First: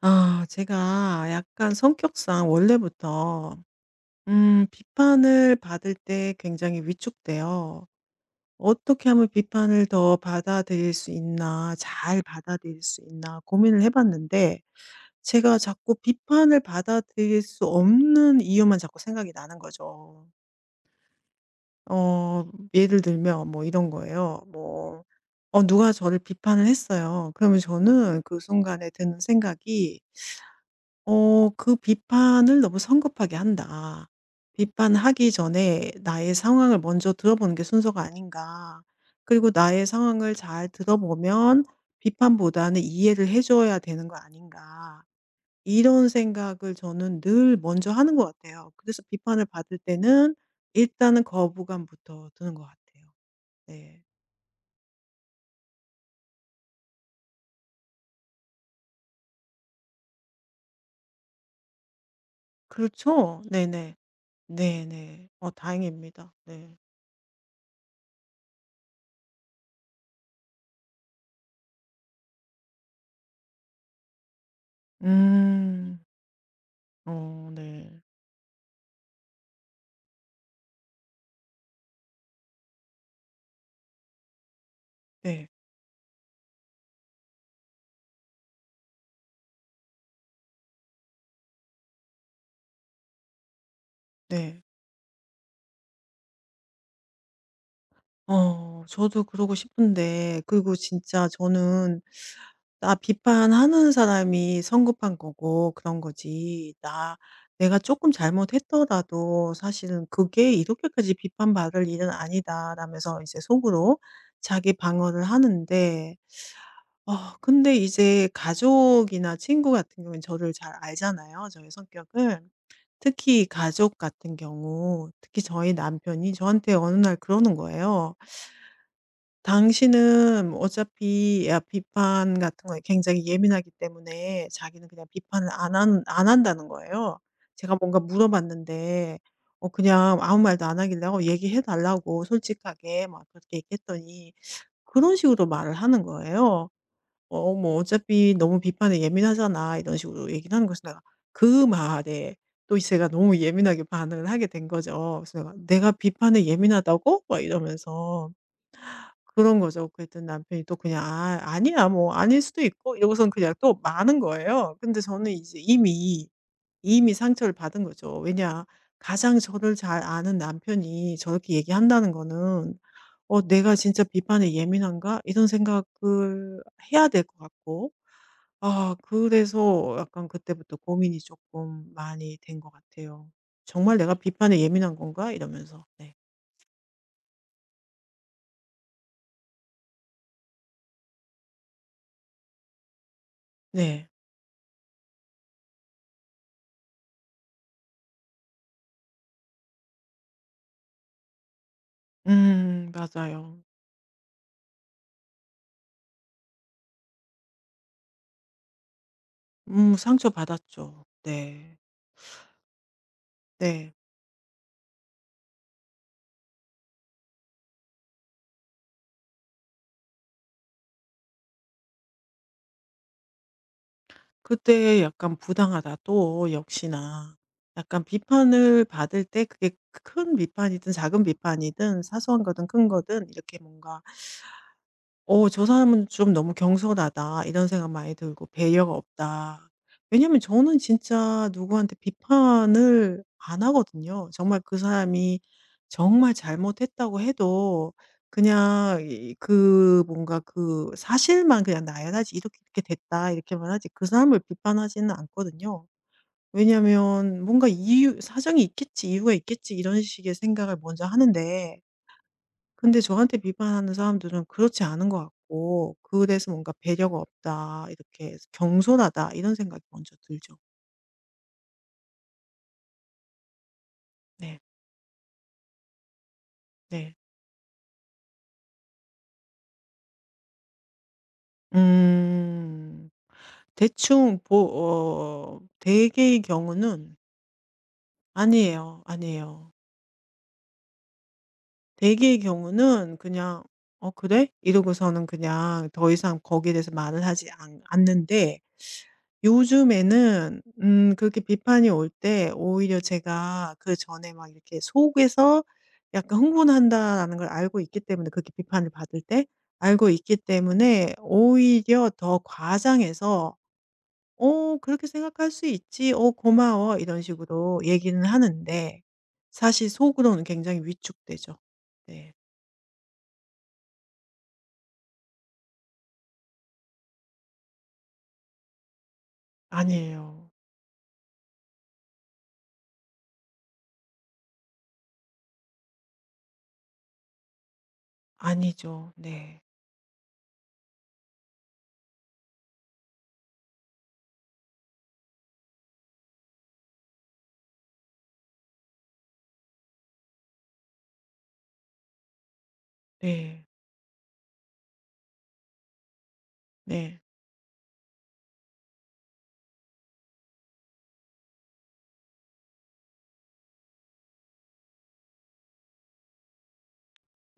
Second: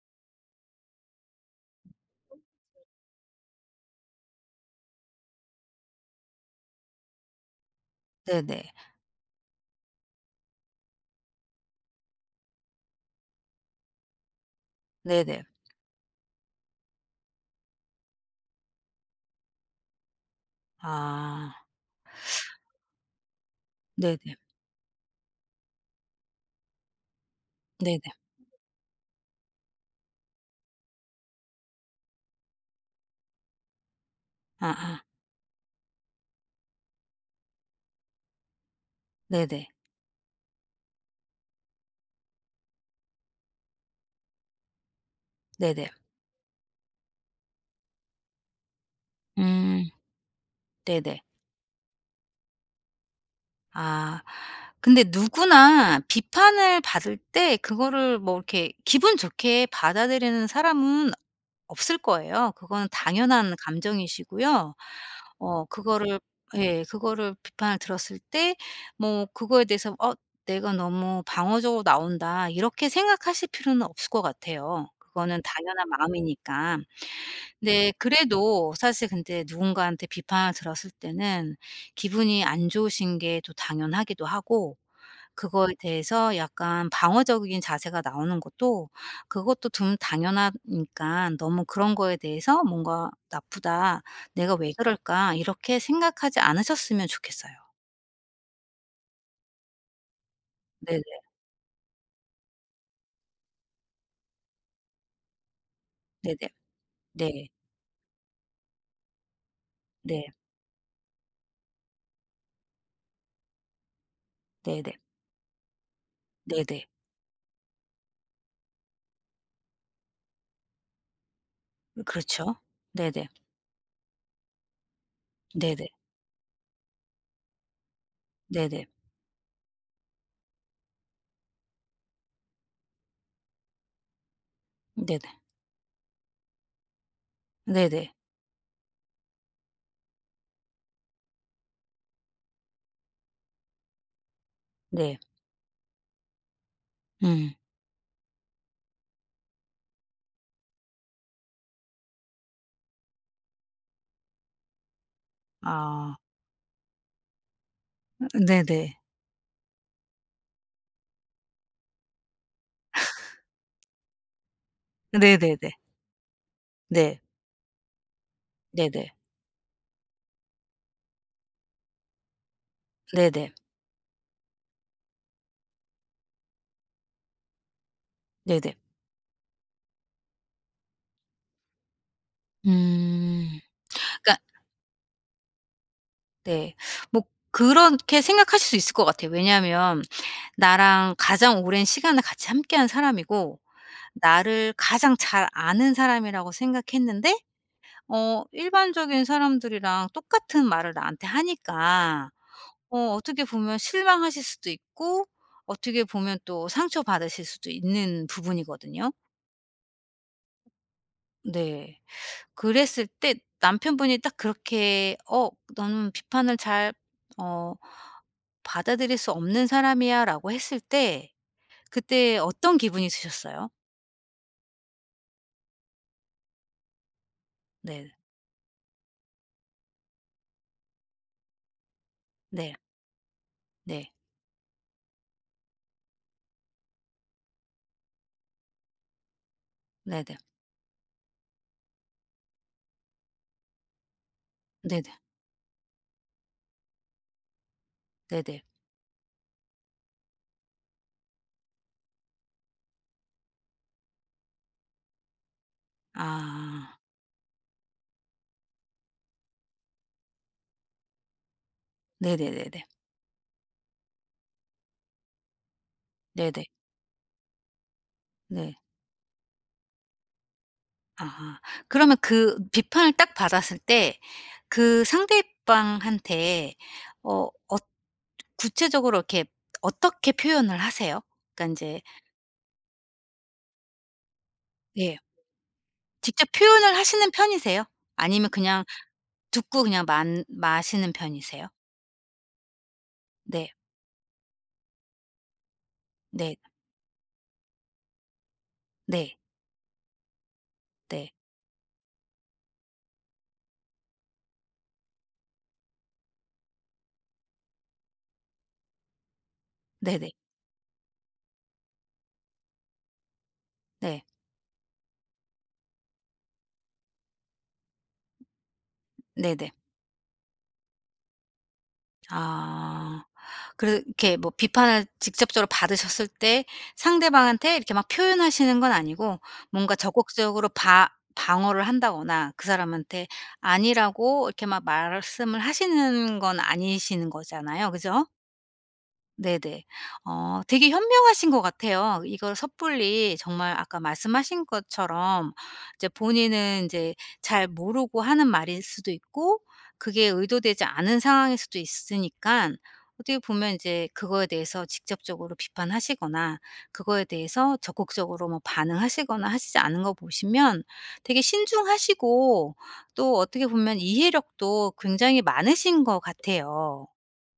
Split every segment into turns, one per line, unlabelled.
아 제가 약간 성격상 원래부터 비판을 받을 때 굉장히 위축돼요.
네네.
'어떻게 하면 비판을 더 받아들일 수 있나. 잘 받아들일 수 있나.' 고민을 해 봤는데
네네.
제가 자꾸 비판을 받아들일 수 없는 이유만 자꾸 생각이 나는 거죠.
아.
어 예를 들면 뭐 이런
네네.
거예요. 누가 저를 비판을 했어요. 그러면
네네.
저는 그 순간에 드는 생각이 그 '비판을 너무 성급하게 한다.
아아.
비판하기 전에 나의 상황을 먼저 들어보는 게 순서가 아닌가. 그리고
네네.
나의 상황을 잘 들어보면 비판보다는 이해를 해 줘야 되는 거 아닌가.'
네네.
이런 생각을 저는 늘 먼저 하는 것 같아요. 그래서 비판을 받을
음.
때는
네네.
일단은 거부감부터 드는 것 같아요. 네.
아. 근데 누구나 비판을 받을 때 그거를 뭐 이렇게 기분 좋게 받아들이는 사람은 없을 거예요. 그건
그렇죠?
당연한
네네.
감정이시고요.
네네. 어
그거를
다행입니다. 네.
예 그거를 비판을 들었을 때 뭐 그거에 대해서 내가 너무 방어적으로 나온다.' 이렇게 생각하실 필요는 없을 것 같아요. 그거는 당연한
음.
마음이니까.
어
근데
네.
그래도 사실 근데 누군가한테 비판을 들었을 때는 기분이 안 좋으신 게 또 당연하기도 하고
네.
그거에 대해서 약간 방어적인 자세가 나오는 것도 그것도 좀 당연하니까 너무 그런 거에 대해서 뭔가 '나쁘다. 내가
네.
왜 그럴까?' 이렇게 생각하지 않으셨으면 좋겠어요.
어 저도 그러고 싶은데 그리고
네네.
진짜 저는 나 비판하는 사람이 성급한 거고 그런
네네.
거지 나
네.
내가 조금 잘못했더라도 사실은
네.
'그게 이렇게까지 비판받을 일은 아니다.'라면서 이제 속으로 자기
네네.
방어를 하는데
네네.
근데 이제 가족이나 친구 같은 경우는 저를 잘 알잖아요, 저의 성격을.
그렇죠. 네네.
특히 가족 같은 경우 특히 저희
네네.
남편이 저한테 어느 날 그러는 거예요.
네네.
당신은 어차피 야 비판 같은 거에 굉장히 예민하기 때문에 자기는 그냥
네네.
비판을 안 한다는 거예요. 제가 뭔가
네네.
물어봤는데 어 그냥 아무 말도 안 하길래 "어 얘기해 달라고 솔직하게." 막 그렇게 얘기했더니 그런
네.
식으로 말을 하는 거예요.
음.
"어 뭐 어차피 너무 비판에 예민하잖아." 이런 식으로 얘기를 하는 거에 내가 그 말에 또 제가 너무 예민하게 반응을 하게 된 거죠. 그래서 내가 "내가
아.
비판에 예민하다고?" 막 이러면서
네네.
그런 거죠. 그랬더니 남편이 또 그냥 "아 아니야. 뭐 아닐 수도 있고." 이러고선 그냥 또 마는 거예요. 근데 저는
네네네.
이미
네.
상처를 받은 거죠. 왜냐
네네.
가장 저를 잘 아는 남편이 저렇게 얘기한다는 거는 '어
네네.
내가 진짜 비판에 예민한가?' 이런 생각을 해야 될 것 같고
네네.
아 그래서 약간 그때부터 고민이 조금 많이 된 것 같아요.
음.
'정말 내가
그러니까
비판에 예민한 건가?' 이러면서. 네.
네. 뭐 그렇게 생각하실 수 있을 것 같아요. 왜냐하면 나랑 가장 오랜 시간을 같이 함께한 사람이고
네.
나를 가장 잘 아는 사람이라고 생각했는데 일반적인 사람들이랑 똑같은 말을 나한테 하니까 어떻게
맞아요.
보면 실망하실 수도 있고 어떻게 보면 또 상처받으실 수도 있는 부분이거든요.
상처받았죠. 네.
네. 그랬을 때
네.
남편분이 딱 그렇게 "어 너는 비판을 잘어 받아들일 수 없는 사람이야라고 했을 때 그때 어떤 기분이 드셨어요?
그때 약간 '부당하다.' 또 역시나 약간
네.
비판을 받을 때 그게 큰 비판이든 작은 비판이든 사소한 거든
네.
큰 거든 이렇게 뭔가
네.
'어 저 사람은 좀 너무 경솔하다.' 이런 생각 많이 들고 '배려가 없다.'
네네.
왜냐면 저는 진짜 누구한테 비판을 안 하거든요. 정말 그
네네.
사람이 정말 잘못했다고 해도
네네.
그냥 이 그 뭔가 그 사실만 그냥 나열하지 '이렇게 이렇게 됐다.' 이렇게만 하지 그 사람을 비판하지는 않거든요.
아.
왜냐면 뭔가 이유 '사정이 있겠지. 이유가 있겠지.' 이런 식의 생각을 먼저 하는데
네네네네.
근데 저한테 비판하는 사람들은 그렇지 않은 것 같고 그래서
네네.
뭔가 '배려가 없다.' 이렇게 해서
네.
'경솔하다.' 이런 생각이 먼저 들죠.
아. 그러면 그 비판을 딱 받았을 때
네.
그 상대방한테
네.
어 어 구체적으로 이렇게 어떻게 표현을 하세요? 그러니까 인제
음. 대충 보
예.
어 대개의
직접 표현을
경우는
하시는 편이세요? 아니면 그냥
아니에요, 아니에요.
듣고 그냥 만 마시는 편이세요?
대개의 경우는 그냥
네.
'어 그래?' 이러고서는 그냥 더 이상
네.
거기에 대해서 말을 하지 않 않는데
네.
요즘에는
네.
그렇게 비판이 올 때 오히려 제가 그전에 막 이렇게 속에서 약간 '흥분한다.'라는 걸 알고 있기 때문에 그렇게 비판을 받을 때 알고
네네.
있기 때문에 오히려 더 과장해서
네.
"어 그렇게 생각할 수 있지. 어 고마워." 이런 식으로 얘기는 하는데
네네.
사실 속으로는 굉장히 위축되죠. 네.
아. 그렇게 뭐 비판을 직접적으로 받으셨을 때 상대방한테 이렇게 막 표현하시는 건 아니고 뭔가
아니에요.
적극적으로 바 방어를 한다거나 그 사람한테 아니라고 이렇게 막 말씀을 하시는 건 아니시는 거잖아요. 그죠?
아니죠. 네.
네네. 어 되게 현명하신 것 같아요. 이걸 섣불리 정말 아까 말씀하신 것처럼 이제 본인은 이제 잘 모르고 하는 말일 수도 있고 그게 의도되지 않은 상황일 수도 있으니까 어떻게
네.
보면 이제 그거에 대해서 직접적으로 비판하시거나
네.
그거에 대해서 적극적으로 뭐 반응하시거나 하시지 않은 거 보시면 되게 신중하시고 또 어떻게 보면 이해력도 굉장히 많으신 것 같아요.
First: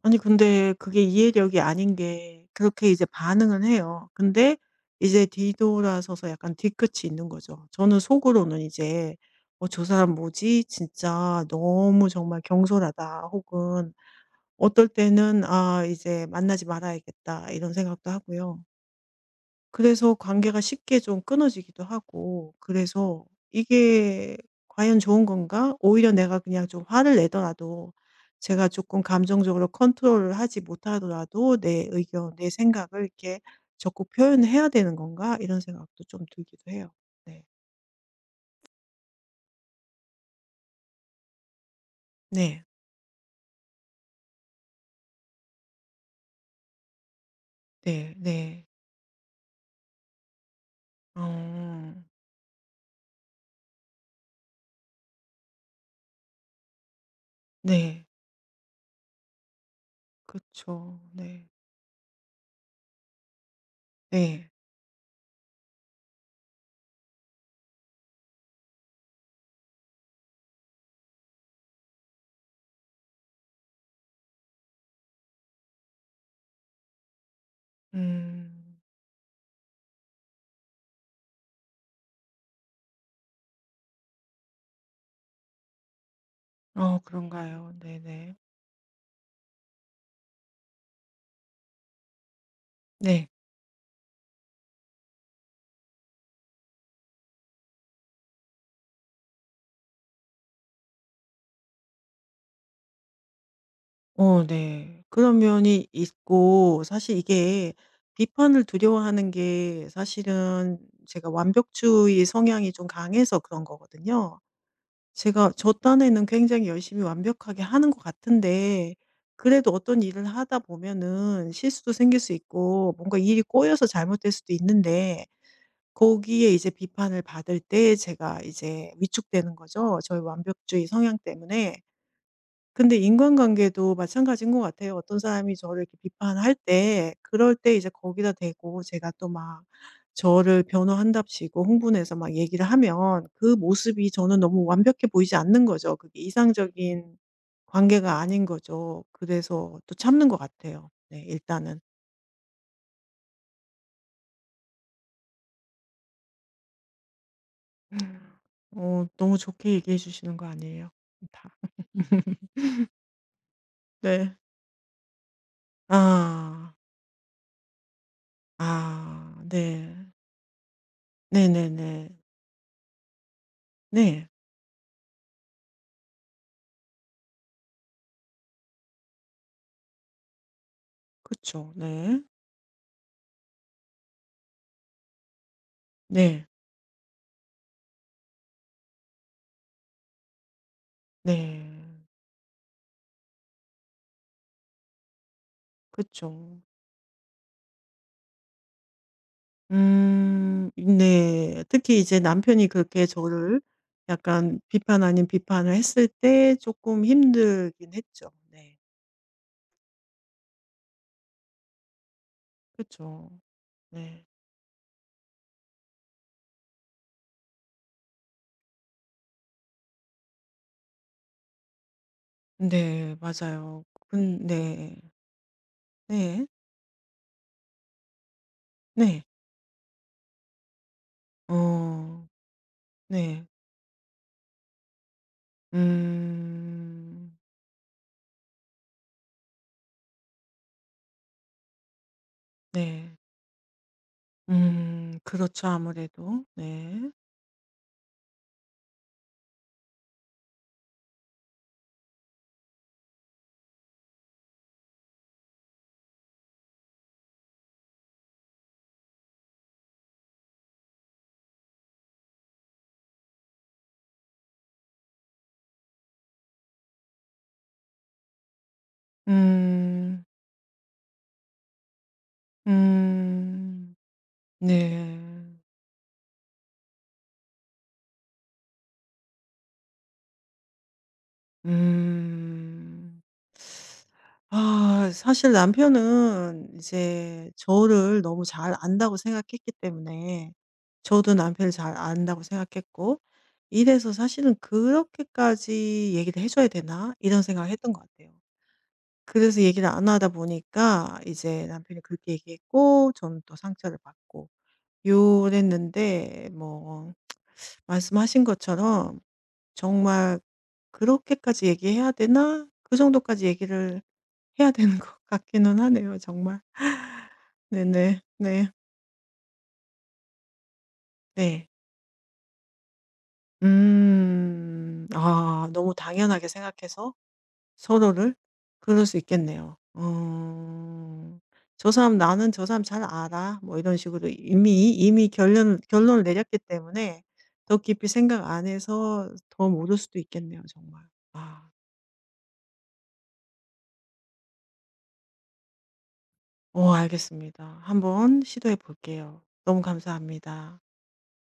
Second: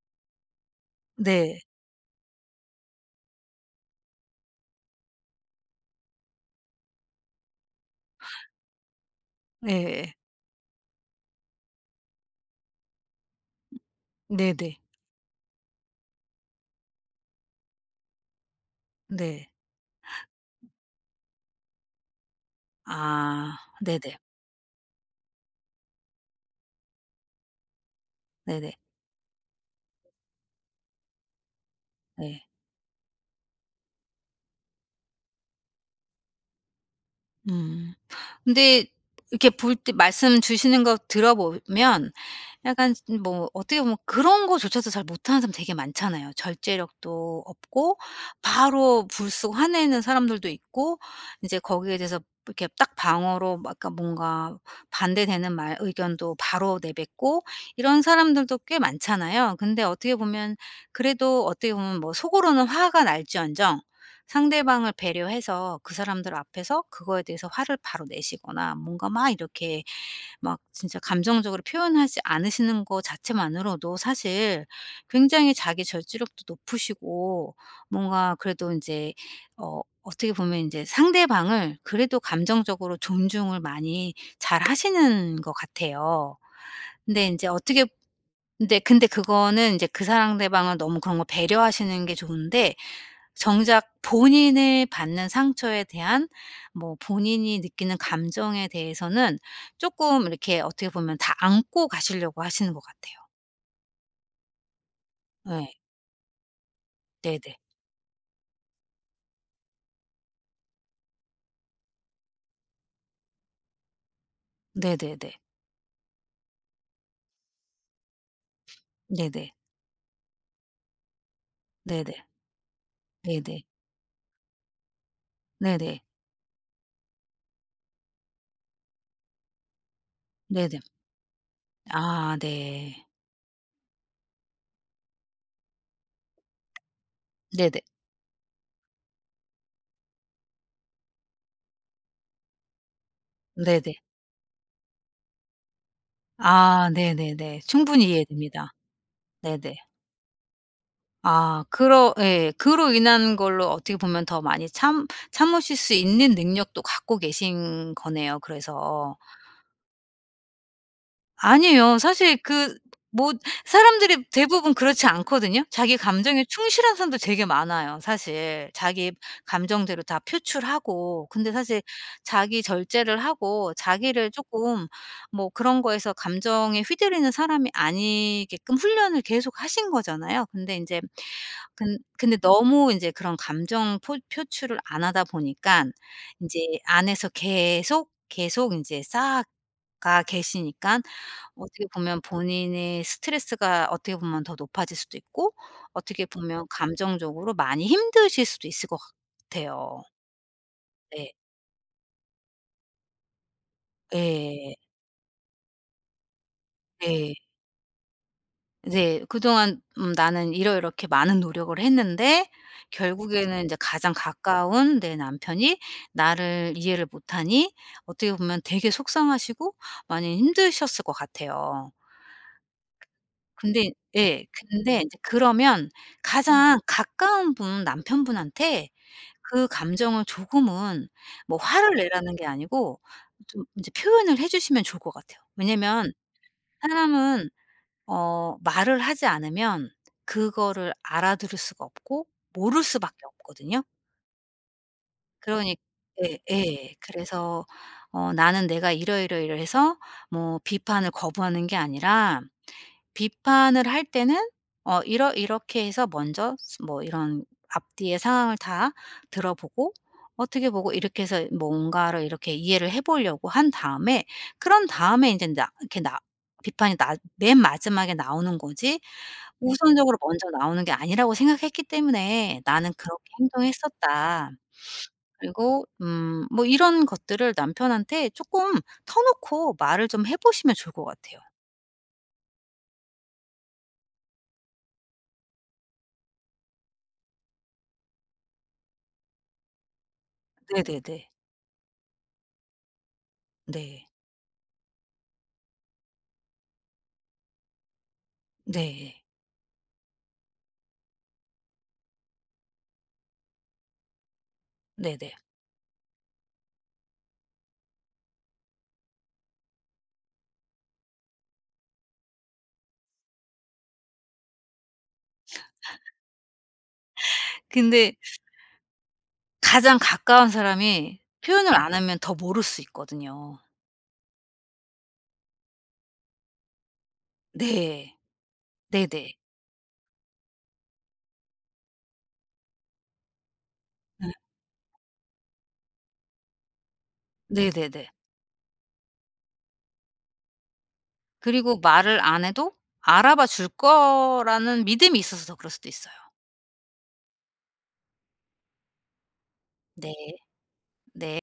아니 근데 그게
네.
이해력이 아닌 게 그렇게 이제 반응은 해요. 근데 이제 뒤돌아서서 약간 뒤끝이 있는 거죠. 저는 속으로는 이제 '어 저
네
사람 뭐지? 진짜 너무 정말 경솔하다.' 혹은
네네.
어떨 때는 '아 이제 만나지 말아야겠다.' 이런 생각도 하고요.
네.
그래서 관계가 쉽게 좀 끊어지기도 하고 그래서
아 네네.
이게 과연 좋은 건가? 오히려 내가 그냥 좀 화를 내더라도 제가
네네.
조금 감정적으로 컨트롤을 하지 못하더라도 '내 의견,
네.
내 생각을 이렇게 적극 표현해야 되는 건가?' 이런 생각도 좀 들기도 해요. 네.
음. 근데 이렇게 볼 때 말씀 주시는 거 들어보면
네.
약간 뭐 어떻게 보면 그런 거조차도 잘 못하는 사람 되게 많잖아요. 절제력도 없고
네. 네.
바로 불쑥 화내는 사람들도 있고 이제
어.
거기에 대해서 이렇게 딱 방어로 막 약간 뭔가 반대되는 말 의견도 바로 내뱉고 이런
네.
사람들도 꽤 많잖아요. 근데 어떻게 보면
그쵸.
그래도
네.
어떻게 보면 뭐 속으로는 화가 날지언정
네.
상대방을 배려해서 그 사람들 앞에서 그거에 대해서 화를 바로 내시거나 뭔가 막 이렇게 막 진짜 감정적으로 표현하지 않으시는 거 자체만으로도 사실 굉장히 자기 절제력도 높으시고 뭔가 그래도
음.
인제 어떻게 보면 인제 상대방을 그래도 감정적으로 존중을 많이 잘하시는 것 같아요.
어
근데 인제
그런가요?
어떻게
네네.
근데 그거는 인제 그 상대방을 너무 그런 걸 배려하시는 게 좋은데
네.
정작 본인을 받는 상처에 대한 뭐 본인이 느끼는 감정에 대해서는 쪼끔 이렇게 어떻게 보면 다 안고 가시려고 하시는 것 같아요.
어 네. 그런
예.
면이 있고 사실
네네.
이게 비판을 두려워하는 게 사실은 제가 완벽주의 성향이 좀 강해서 그런 거거든요.
네네네.
제가 저 딴에는 굉장히 열심히 완벽하게 하는 것 같은데
네네.
그래도 어떤 일을 하다 보면은 실수도 생길
네네.
수 있고 뭔가 일이
네네.
꼬여서 잘못될 수도 있는데
네네.
거기에 이제 비판을 받을 때 제가 이제 위축되는 거죠, 저의
네네.
완벽주의 성향 때문에.
아
근데
네.
인간관계도 마찬가지인 것 같아요. 어떤 사람이 저를 이렇게 비판할 때 그럴 때
네네.
이제 거기다 대고 제가 또 막 저를 변호한답시고 흥분해서 막 얘기를 하면 그
네네.
모습이 저는 너무 완벽해 보이지 않는 거죠. 그게
아
이상적인
네네네. 충분히
관계가 아닌
이해됩니다.
거죠.
네네.
그래서 또 참는 것 같아요. 네
아
일단은.
그러 예. 그로 인한 걸로 어떻게 보면 더 많이 참 참으실 수 있는 능력도 갖고 계신 거네요
어
그래서.
너무 좋게 얘기해 주시는 거 아니에요? 다.
아니에요. 사실 그 뭐 사람들이
네.
대부분 그렇지 않거든요. 자기 감정에
아.
충실한 사람도 되게 많아요 사실. 자기
아 네.
감정대로 다 표출하고. 근데 사실
네네네.
자기 절제를 하고
네.
자기를 쪼끔 뭐 그런 거에서 감정에 휘둘리는 사람이 아니게끔 훈련을 계속 하신 거잖아요. 근데 인제
그쵸.
근
네.
근데 너무 인제 그런 감정 포 표출을 안 하다 보니깐
네.
인제 안에서 계속 인제 쌓아가 계시니깐
네.
어떻게 보면 본인의 스트레스가 어떻게 보면 더 높아질 수도 있고 어떻게
그쵸.
보면 감정적으로 많이 힘드실 수도 있을 것 같아요.
음.
네.
네. 특히 이제 남편이 그렇게 저를 약간
예.
비판 아닌 비판을 했을 때 조금
예.
힘들긴 했죠. 네.
네. 그동안 '나는 이러이렇게 많은 노력을 했는데
그쵸.
결국에는 인제 가장
네.
가까운 내 남편이 나를 이해를 못하니' 어떻게 보면 되게 속상하시고 많이 힘드셨을 것 같아요.
네. 맞아요.
근데 예
근
근데
네.
인제 그러면
네.
가장 가까운 분 남편분한테
네.
그 감정을 조금은 뭐 화를
어.
내라는 게 아니고
네.
좀 이제 표현을 해 주시면 좋을 것 같아요. 왜냐면
음.
사람은 말을 하지 않으면 그거를 알아들을 수가 없고 모를
네.
수밖에 없거든요.
음. 그렇죠
그러니 예
아무래도.
예.
네.
그래서 어 "나는 내가 이러이러이러해서 뭐 비판을 거부하는 게 아니라" 비판을 할 때는 어 이러 이렇게 해서 먼저 스 뭐 이런 앞뒤의 상황을 다 들어보고 어떻게 보고 이렇게 해서 뭔가를 이렇게 이해를 해 보려고 한 다음에 그런 다음에 이제 나 이렇게 나 비판이 나 맨 마지막에 나오는 거지 우선적으로
음.
먼저 나오는 게 아니라고 생각했기 때문에 '나는 그렇게
음.
행동했었다.'
네.
그리고 뭐 이런 것들을 남편한테 조금 터놓고 말을 좀 해 보시면 좋을 것 같아요.
음. 아 사실 남편은 이제 저를 너무 잘 안다고 생각했기 때문에
네네네.
저도 남편을 잘 안다고 생각했고
네.
이래서 사실은 '그렇게까지 얘기를 해 줘야 되나?' 이런 생각을 했던 것 같아요.
네.
그래서 얘기를 안 하다 보니까 이제 남편이 그렇게 얘기했고 저는 또 상처를 받고
네네.
요랬는데 뭐 말씀하신 것처럼 정말 '그렇게까지 얘기해야 되나?' 그 정도까지 얘기를 해야 되는 것 같기는 하네요 정말.
근데
네네. 네.
가장 가까운 사람이
네.
표현을 안 네. 하면 더 모를 수 있거든요.
음. 아 너무 당연하게 생각해서
네.
서로를 그럴 수
네네.
있겠네요. 어. '저 사람 나는 저 사람 잘 알아.' 뭐 이런 식으로
음
이미 결론을 내렸기 때문에 더
네네네.
깊이 생각 안 해서 더 모를 수도 있겠네요 정말. 아.
그리고 말을 안 해도 알아봐 줄 거라는 믿음이 있어서 더 그럴 수도 있어요.
오 알겠습니다. 한번 시도해 볼게요. 너무
네.
감사합니다.
네.